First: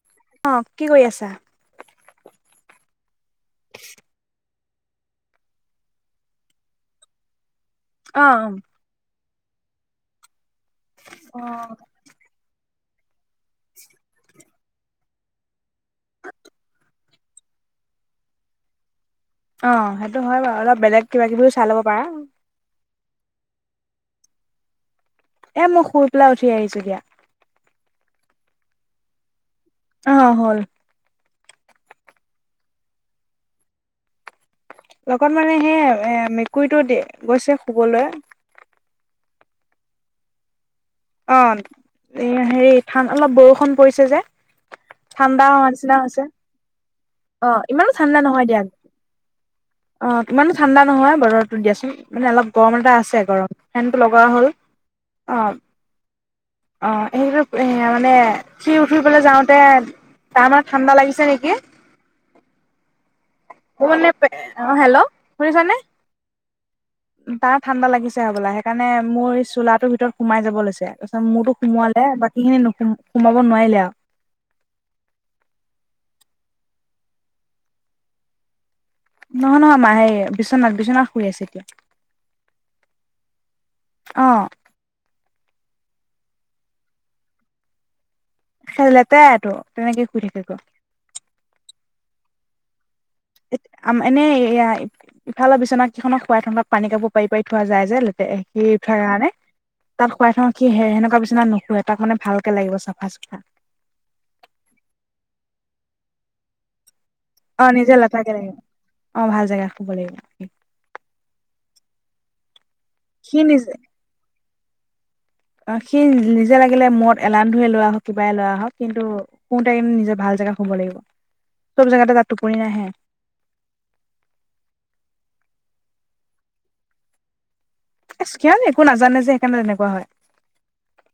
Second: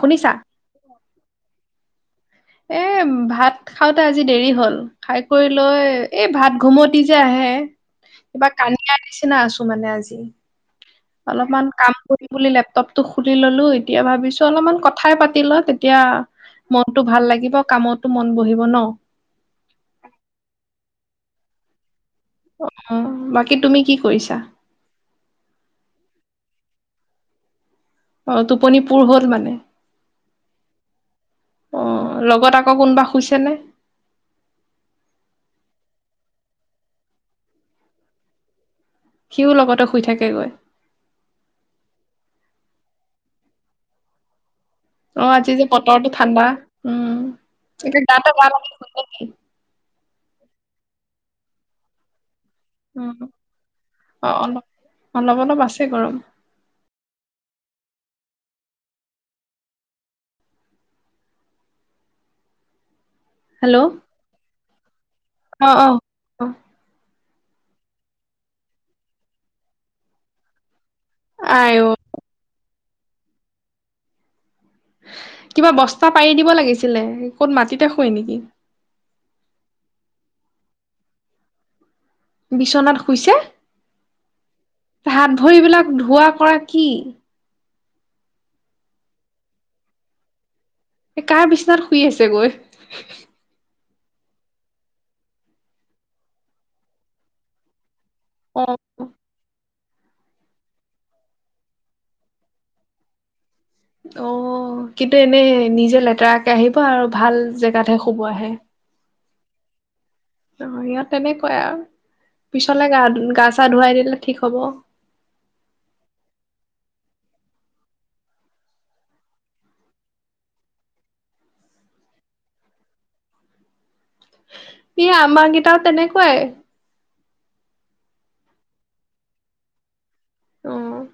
শুনিছা অ' কি কৰি আছা? এ! ভাত খাওঁতে আজি দেৰি হল খাই কৰি লৈ এই ভাত ঘুমতি যে আহে। অ কিবা কানিয়া নিচিনা আছো মানে আজি। অ অলপমান কাম কৰি বুলি লেপটপ খুলি ললো এতিয়া ভাবিছো অলপমান কথাই পাতি লওঁ। তেতিয়া মনতটো ভাল লাগিব কামতো মন বহিব ন।। অ' সেইটো হয় বাৰু অলপ বেলেগ কিবা কিবি চাই ল'ব পাৰা। অ' বাকী তুমি কি কৰিছা? এ! মই শুই পেলাই উঠি আহিছো দিয়া। অ' টোপনি পুৰ হ'ল মানে। অ' হ'ল। অ' লগত আকৌ কোনোবা শুইছেনে। লগত মানে সেই এ! মেকুৰীটো দি গৈছে শুবলৈ। সিওঁ লগতে শুই থাকেগৈ। অ' এ, হেৰি ঠান অলপ বৰষুণ পৰিছে যে। অ' ঠাণ্ডা আজি যে হোৱা নিচিনা বতৰটো হৈছে। ঠাণ্ডা। উ'ম অ ইমানো ঠাণ্ডা গাতে নহয় গা দিয়া। লগাই শুই থাকিবি। অ ইমানো ঠাণ্ডা নহয় বতৰটো দিয়াচোন মানে অলপ গৰম এটা উম আছে গৰম ফেনটো লগোৱা অ হ'ল। অলপ অলপ অ'। অলপ আছে গৰম অঁ সেইবিলাক সয়া মানে শুই উঠবলৈ যাওঁতে তাৰমানে ঠাণ্ডা লাগিছে নেকি। হেল্ল' মোৰ মানে পে অঁ হেল্ল' শুনিছনে? অঁ তাৰ ঠাণ্ডা লাগিছে হ'বলা সেইকাৰণে মোৰ চোলাটোৰ ভিতৰত সোমাই যাব লৈছে। তাৰপিছত মোৰটো আই অ সোমোৱালে বাকী খিনি নুসো সোমাব নোৱাৰিলে আও কিবা বস্তা পাৰি দিব লাগিছিলে। ক'ত মাটিতে শুৱে নেকি? নহয় নহয় মা এ বিচনাত বিচনাত শুই আছে এতিয়া। বিচনাত শুইছে? অ তাহাত ভৰিবিলাক ধোৱা কৰা কি? আৰ লেতেৰা এইটো তেনেকে শুই থাকিব। কাৰ বিচনাত শুই আছে গৈ? এনেই এয়া ইফালৰ বিচনা কেইখনক শুৱাই ঠাণ্ডা পানী কাব' পাৰি পাৰি থোৱা যায় যে ল তে অ সি উঠাৰ কাৰণে। তাত শুৱাই থওঁ কি সে-সেনেকুৱা বিচিনাত নুশুৱে তাক মানে ভালকে লাগিব চাফা চুফা। অ', কিন্তু এনেই নিজে লেতেৰাকে আহিব আৰু ভাল অ নিজে জেগাতহে শুব লেতেৰাকে লাগিব আহে। অ', ভাল জেগা শুব লাগিব। অ', সিহঁত তেনেকুৱাই আৰু। পিছলে গা ধু সি গা চা নিজ ধুৱাই দিলে ঠিক হ'ব। অ সি নিজে লাগিলে মূৰত এলান ধুয়ে লোৱা হওঁক কিবাই লোৱা হওঃক কিন্তু শুওতে নিজে ভাল জেগা শুব লাগিব চব জেগাতে তাৰ টোপনি নাহে। এ আমাৰ কেইটাও তেনেকুৱাই। ইছ, কিয়নো একো নাজানে যে সেইকাৰণে এনেকুৱা হয়। অ',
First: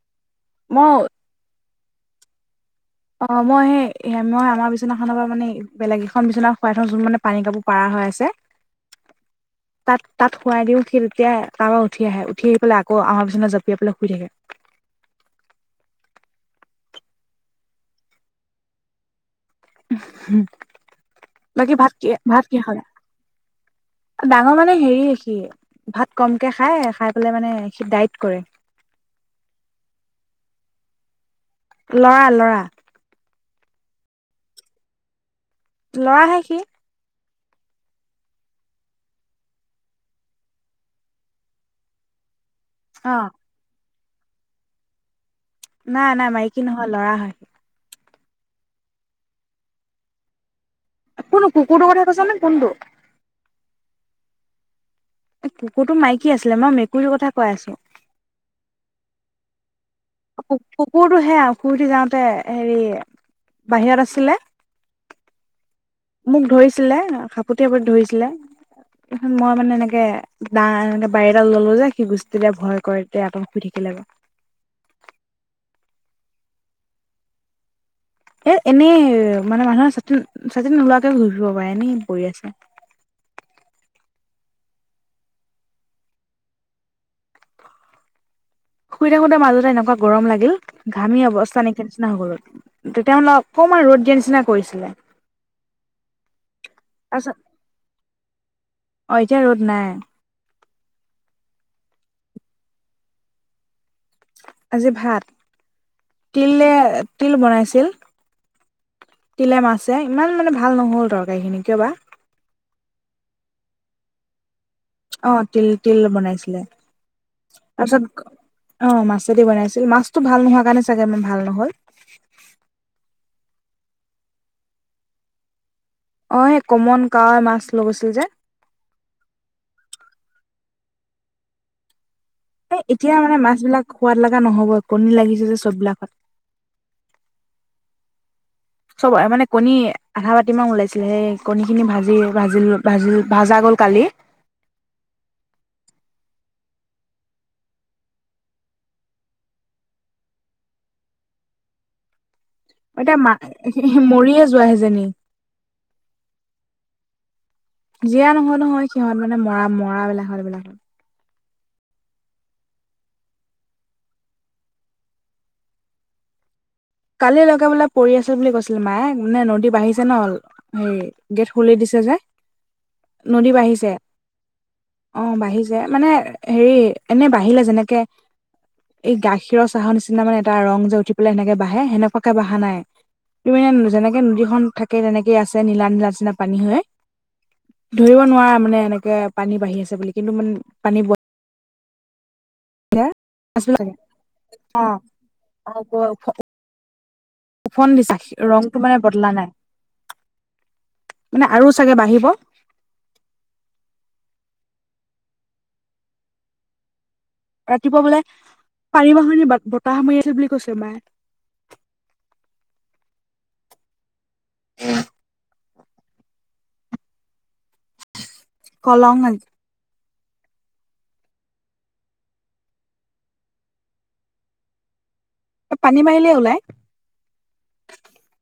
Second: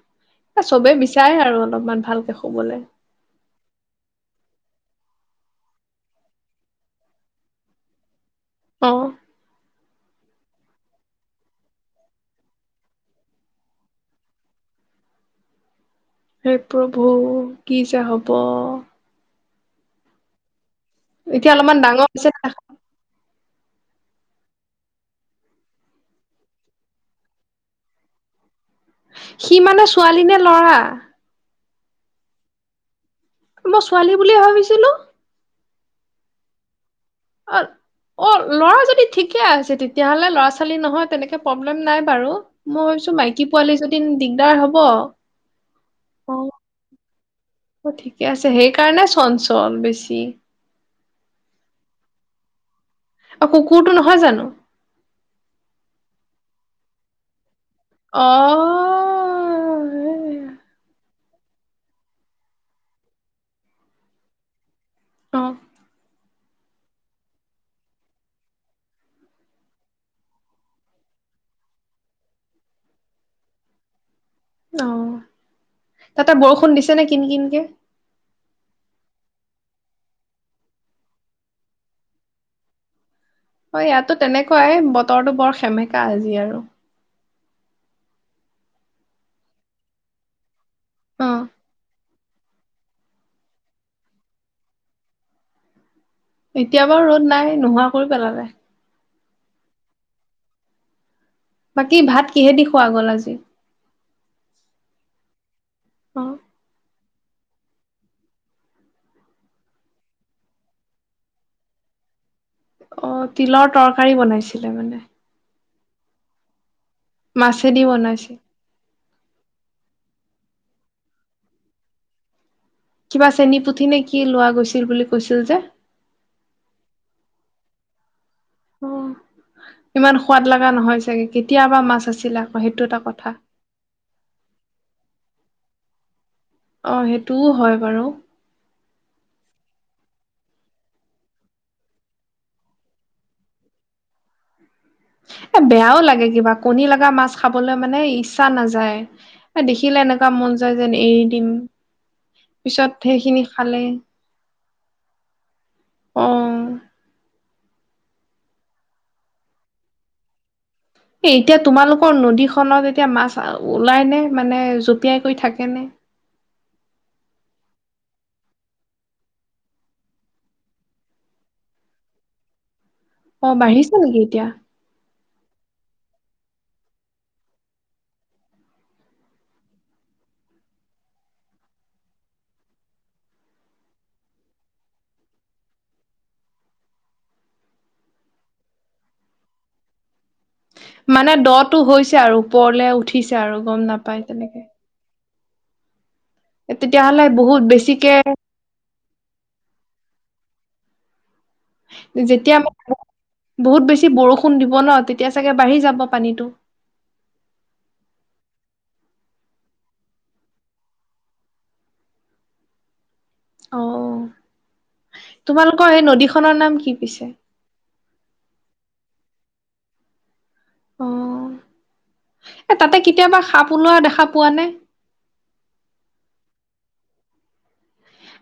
এ মই চবে বিচাৰে আৰু অলপমান ভালকে শুবলে। অ', মই সেই মই আমাৰ বিচনাখনৰ পৰা মানে বেলেগ এখন বিচনাত শুৱাই থৈছো মানে পানী কাপোৰ পাৰা হৈ আছে। অ'। তাত তাত সোৱাই দিও সি তেতিয়া তাপা উঠি আহে উঠি আহি পেলাই আকৌ আমাৰ বিছনা জপিয়াই পেলাই শুই থাকে হেই প্ৰভু কি যে হব হোম এতিয়া অলপমান ডাঙৰ হৈছে ডাঙৰ মানে হেৰি সি ভাত কমকে খাই খাই পেলাই মানে সি ডাইট কৰে সি মানে ছোৱালী নে লৰা লৰা লৰা মই ছোৱালী বুলিয়ে ভাবিছিলো লৰাহে সি [inaudible] অ' ল'ৰা যদি ঠিকে আছে তেতিয়াহলে, ল'ৰা ছোৱালী নহয় তেনেকে প্ৰব্লেম নাই বাৰু। অ মইচোন মাইকী পোৱালিজনী। দিন, দিগদাৰ হ'ব। নাই, নাই মাইকী নহয়, লৰা হয়। অ ঠিকে আছে সেইকাৰণে চঞ্চল, বেছি। কোনটো কুকুৰটো কথা কৈছ নে, কোনটো? অ' কুকুৰটো নহয় জানো? কুকুৰটো মাইকী আছিলে, মই মেকুৰীৰ কথা কৈ আছো। অ। কু-কুকুৰটো সেয়া, শুই উঠি যাওঁতে হেৰি বাহিৰত আছিলে। অহ। মোক ধৰিছিলে, সাপতি-আপতি ধৰিছিলে মই মানে এনেকে দা এনেকে বাৰী এদাল ললো যে, সি গোষ্ঠীলে ভয় কৰে তে। [inaudible] অ তাতে বৰষুণ দিছে নেকি কিন-কিন কে? [inaudible] এনেই মানে মানুহে চাতি-চাতি নোলোৱাকে ঘূৰি ফুৰিব পাৰে, এনেই পৰি আছে। হয়, ইয়াতো তেনেকুৱা এ বতৰটো বৰ সেমেকা আজি আৰু। শুই থাকোতে মাজতে এনেকুৱা গৰম লাগিল। ঘামি অ অৱস্থা নাইকিয়া হৈছে। গৰত তেতিয়া অকমান ৰ'দ দিয়া নিচিনা কৰিছিলে এতিয়া বাৰু ৰ'দ তাৰপিছত নাই, নোহোৱা কৰি পেলালে। অ', এতিয়া ৰ'দ নাই। বাকী ভাত কিহেদি খোৱা গল আজি? আজি ভাত, অ তিলে। তিল বনাইছিল। তিলে -মাছে ইমান মানে ভাল নহ'ল তৰকাৰি খিনি কিয় বা? অ', তিলৰ তৰকাৰী বনাইছে। ছিলে মানে। অ তিল তিল বনাইছিলে। মাছেদি তাৰপিছত বনাইছিল অ, মাছেদি বনাইছিল মাছ। ভাল নোহোৱা কাৰণে চাগে মা -ভাল নহল। কিবা চেনী, পুঠি নে কি লোৱা গৈছিল বুলি কৈছিল যে? অ', সেই কমন কাৱৈ মাছ লৈ গৈছিল যে? অহ। ইমান সোৱাদ লাগা নহয় চাগে, কেতিয়াবা মাছ আছি। এ এতিয়া মানে মাছ বিলাক সোৱাদ লাগা ন'হবই, কণী লাগিছে যে চব বিলাকত। অ', সেইটোও হয় বাৰু। চব মানে কণী আধা বাতি মান ওলাইছিলে, সেই কণীখিনি ভাজি ভাজিলো। ভাজি ভাজা গ'ল কালি। এ বেয়াও লাগে কিবা, কণী লাগা মাছ খাবলৈ মানে ইচ্ছা নাযায়। এ দেখিলে এনেকুৱা মন যায় যেন এৰি দিম। পিছত এতিয়া সেইখিনি খালে মা-মৰিয়েই যোৱা সেইজনী। অ জীয়া নহয় নহয়, সিহঁত মানে মৰা মৰাবিলাকক এইবিলাকত। এ এতিয়া তোমালোকৰ নদীখনত এতিয়া মাছ-ওলাই নে? মানে জপিয়াই কৰি থাকেনে? কালি লৈকে বোলে পৰি আছিল বুলি কৈছিলে মায়ে। মানে নদী বাঢ়িছে নহ, হেৰি গেট খুলি দিছে যে। নদী অ', বাঢ়িছ বাঢ়িছে নেকি এতিয়া? অ', বাঢ়িছে। মানে হেৰি এনে বাঢ়িলে যেনেকে এই গাখীৰৰ চাহৰ নিচিনা মানে এটা ৰং যে উঠি পেলাই সেনেকে বাঢ়ে। হে সেনেকুৱাকে বঢ়া নাই। তুমি যেনেকে নদীখন থাকে তেনেকে আছে, নীলা নীলা নিচিনা পানী হৈ ধৰিব নোৱাৰা মানে এনেকে পানী বাঢ়ি আছে বুলি কিন্তু মানে পানী মানে দ টো হৈছে আৰু। ওপৰলে উঠিছে আৰু গম নাপাই তেনেকে। [inaudible] তেতিয়াহ'লে বহুত বেছিকে উফন্দিছে, ৰংটো মানে বদলা নাই। মানে আৰু চাগে বাঢ়িব যেতিয়া আম বহুত বেছি বৰষুণ ষুণ ন তেতিয়া চাগে বাঢ়ি যাব পানীটো। [unintelligible] বলে পানী মাত শুনি বতাহ মাৰি আছে বুলি কৈছে মায়ে। অ তোমালোকৰ এই নদীখনৰ নাম কি পিছে? কলং। [unintelligible] অ', এ তাতে কেতিয়াবা সাপ ওলোৱা দেখা পোৱা নে? পানী মাৰিলে ওলাই।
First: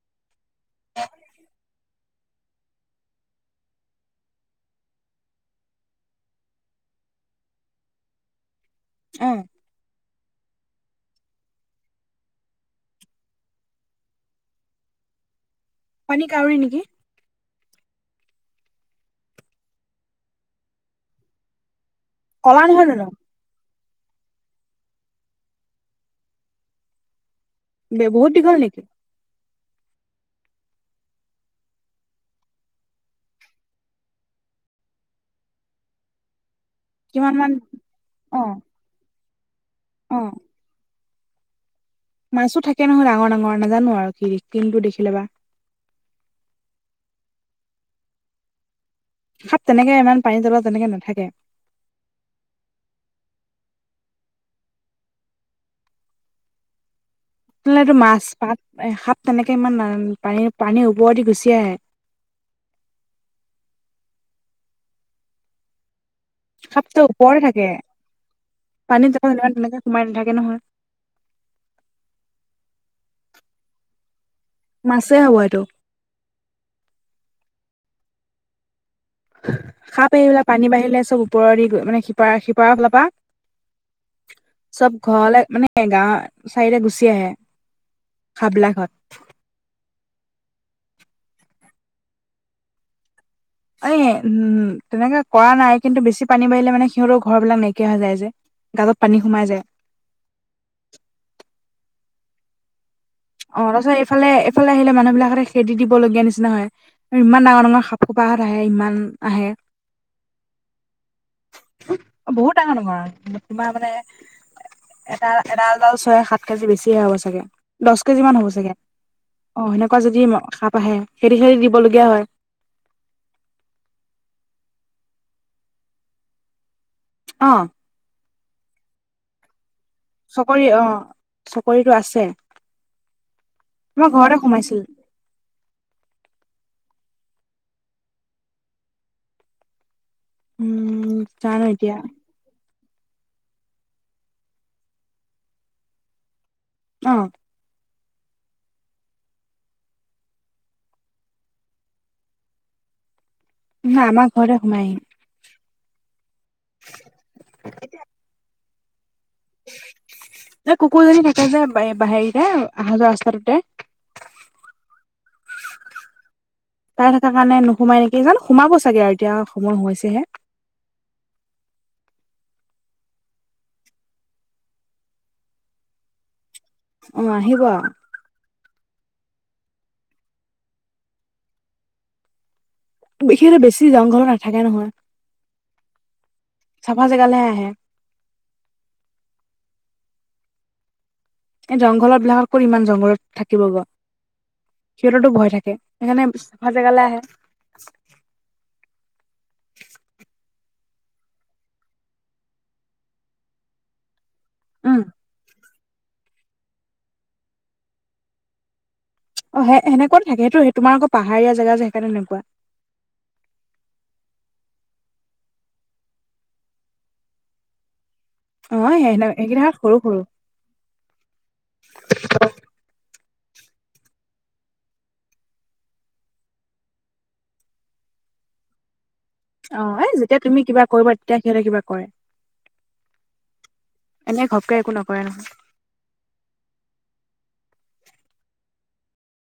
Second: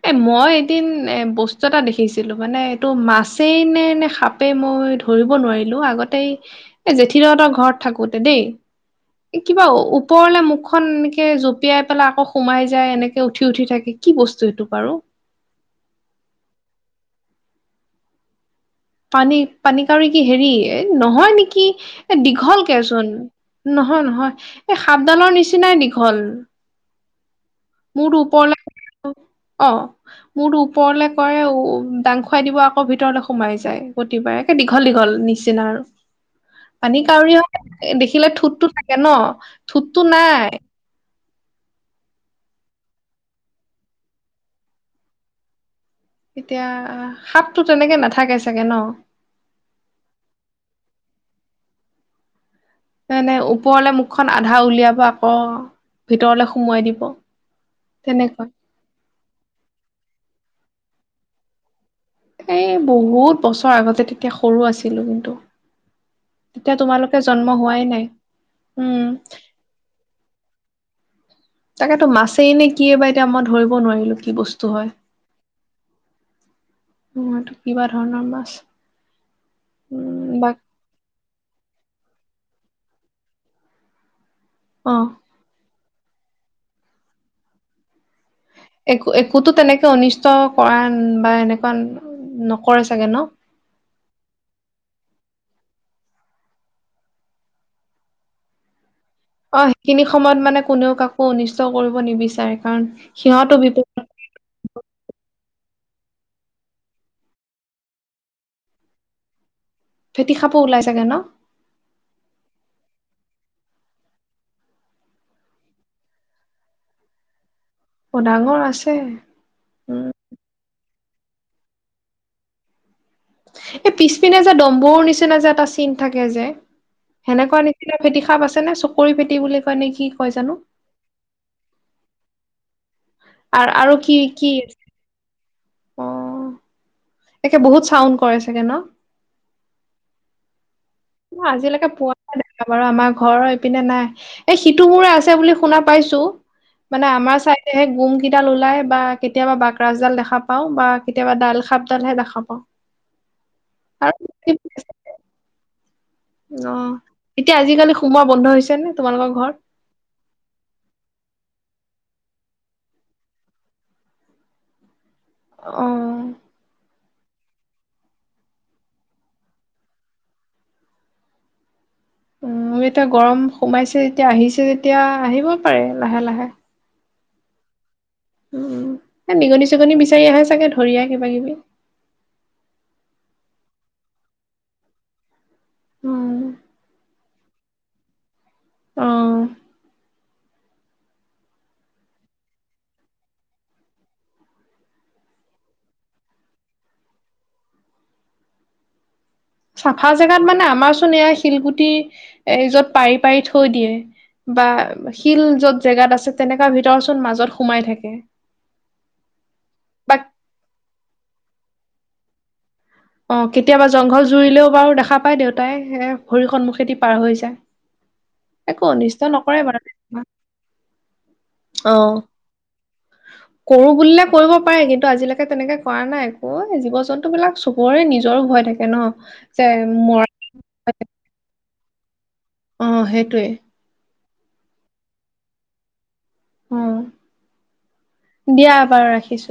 এ মই এদিন এ বস্তু [unintelligible] দেখিছিলো মানে এইটো মাছেই নে, নে সাপেই মই ধৰিব নোৱাৰিলো আগতে। এই জেঠিদো হতৰ ঘৰত থাকোতেই দেই। অ এ কিবা ওপৰলে মুখখন এনেকে জঁপিয়াই পেলাই আকৌ সোমাই যায়, এনেকে উঠি উঠি থাকে। কি বস্তু এইটো বাৰু? পানী কাউৰী নেকি? পানী, পানী কাউৰী কি হেৰি। এ নহয় নেকি। এ কলা দীঘলকে নহয় জানো চোন। নহয় নহয়, এই সাপডালৰ নিচিনাই দীঘল। [unintelligible] বহুত দীঘল নেকি? অহ, মূৰতো ওপৰলে কৰে, উ দাং খুৱাই দিব আকৌ ভিতৰলে সোমাই যায় প্ৰতিবাৰে। একে দীঘল দীঘল নিচিনা আৰু। পানী কিমান কাউৰী মান [unintelligible] দেখিলে অ ঠোটটো থাকে নহ। [inaudible] থুতটো অ নাই। মাছো থাকে নহয় ডাঙৰ ডাঙৰ নাজানো আৰু কি [unintelligible] দেখিলে বা। এতিয়া সাপতো তেনেকে নাথাকে চাগে ন। সাপ তেনেকে ইমান পানী তলত তেনেকে নাথাকে। [unintelligible] নে ওপৰলে মুখখন আধা উলিয়াব আকৌ ভিতৰলে সুমোৱাই দিব। [unintelligible] লে টো মাছ তেনেকুৱা পাত এ সাপ তেনেকে ইমান পানীৰ পানীৰ ওপৰ দি গুচি আহে। এই বহুত বছৰ আগতে তেতিয়া সৰু আছিলো কিন্ত। সাপটো ওপৰতে থাকে উম পানীত [unintelligible] তেনেকে সোমাই নাথাকে নহয়। তাকেতো মাছেই নে কি এ বা এতিয়া মই ধৰিব নোৱাৰিলো। কি বস্তু হয় মাছেই হ'ব এইটো মূৱাটো কিবা ধৰণৰ মাছ। সাপ উম আহিবলে বা পানী বাঢ়িলে চব ওপৰেদি গৈ মানে সিপাৰ সিপাৰ ফাল পা চব অ ঘৰলে মানে এ গাওঁ চাইদে গুচি আহে। সাপবিলাকহঁত একো, একোতো তেনেকে অনিষ্ট কৰান বা এনেকুৱা নকৰে চাগে ন। এই উম, তেনেকে কৰা নাই কিন্তু বেছি পানী বাঢ়িলে মানে সিহঁতৰ ঘৰ বিলাক নাইকিয়া হৈ যায় যে গালত অ' সেইখিনি সময়ত মানে কোনেও কাকো অনিষ্ট কৰিব নিবিচাৰে কাৰণ সিহঁতো অ' বিপদ ৰচোন এইফালে, এইফালে আহিলে মানুহ বিলাকহতে খেদি দিব লগীয়া নিচিনা হয় আৰু ইমান ডাঙৰ ডাঙৰ সাপ খোপাহত আহে ইমান আহে। ফেটী সাপও ওলাই চাগে ন? বহুত ডাঙৰ ডাঙৰ আৰু তোমাৰ মানে এটা এডাল, এডাল ছয় সাত কেজি বেছি হ'ব চাগে। অ কেজি মান হ'ব ডাঙৰ চাগে, আছে অ' সেনেকুৱা উম যদি ম সাপ আহে। খেদি খেদি দিবলগীয়া হয়। এই পিছপিনে যে ডম্বৰু নিচিনা যে এটা চিন থাকে যে অ হেনেকুৱা নিচিনা ফেটী সাপ আছে? তেনে চকৰি ফেঁটী বুলি। কয় নে কি কয় জানো চকৰি, অ' চকৰিটো আছে। আৰু আৰু আমাৰ কি ঘৰতে কি সোমাইছিল অহ' একে বহুত চাউণ্ড কৰে চাগে ন? উম। ন জানো আজিলৈকে এতিয়া পুৱা নাই। বাৰু আমাৰ ঘৰৰ এইপিনে নাই এ সিটো মোৰে আছে বুলি শুনা পাইছো। মানে অ আমাৰ চাইদে গুম কেইডাল ওলাই বা কেতিয়াবা বাগৰাছডাল দেখা পাও বা কেতিয়াবা দাল খাপডালহে দেখা পাও। ন আমাৰ ঘৰে সোমাই আহিম। অ এতিয়া আজিকালি সোমোৱা বন্ধ হৈছে নে? তোমালোকৰ ঘৰত ন কুকুৰ যদি থকা যে হেৰিতে আহ যোৱা ৰাস্তাটোতে অ তাই থকাৰ কাৰণে নোসোমাই নেকি জান সোমাব চাগে আৰু এতিয়া সময় হৈছেহে। উ এতিয়া গৰম সোমাইছে যেতিয়া আহিছে তেতিয়া আহিব পাৰে লাহে লাহে অ আহিব উ নিগনি চিগনি বিচাৰি আহে চাগে ধৰিয় কিবা কিবি সিহতে বেছি যাওঁ ঘৰত নাথাকে নহয় উম চাফা গালে আহে আহ এই জংঘলত বিলাকতক ইমান জংঘলত থাকিব গ সিহঁততো ভয় থাকে সেইকাৰণে চাফা জেগালৈ আহে নাই য়া শিলগুটি এ যত পাৰি পাৰি থৈ দিয়ে বা উম শিল যত জেগাত আছে তেনেকুৱা ভিতৰ চোন মাজত সোমাই থাকে অ সে বা সেনেকুৱ থাকে সেইটো সেই তোমাৰ আকৌ পাহাৰীয়া জেগা যে সেকাৰে তেনেকুৱা অ কেতিয়াবা জংঘল জুৰিলেও বাৰু দেখা পাই দেউতাই এ ভৰিৰ সন্মুখেদি পাৰ হৈ যায় অ একো সেই অনিষ্ট নকৰে সেইকেইটা বাৰু সৰু সৰু আহ কৰো বুলিলে কৰিব পাৰে কিন্তু আজিলৈকে তেনেকে কৰা নাই একো জীৱ জন্তু বিলাক চক বৰে নিজৰো ভয় থাকে ন অ এ মৰ যেতিয়া তুমি কিবা কৰিবা তেতিয়া সিহঁতে কিবা কৰে অ সেইটোৱে এনেক ঘপকে একো নকৰে নহয় উ দিয়া বাৰু ৰাখিছো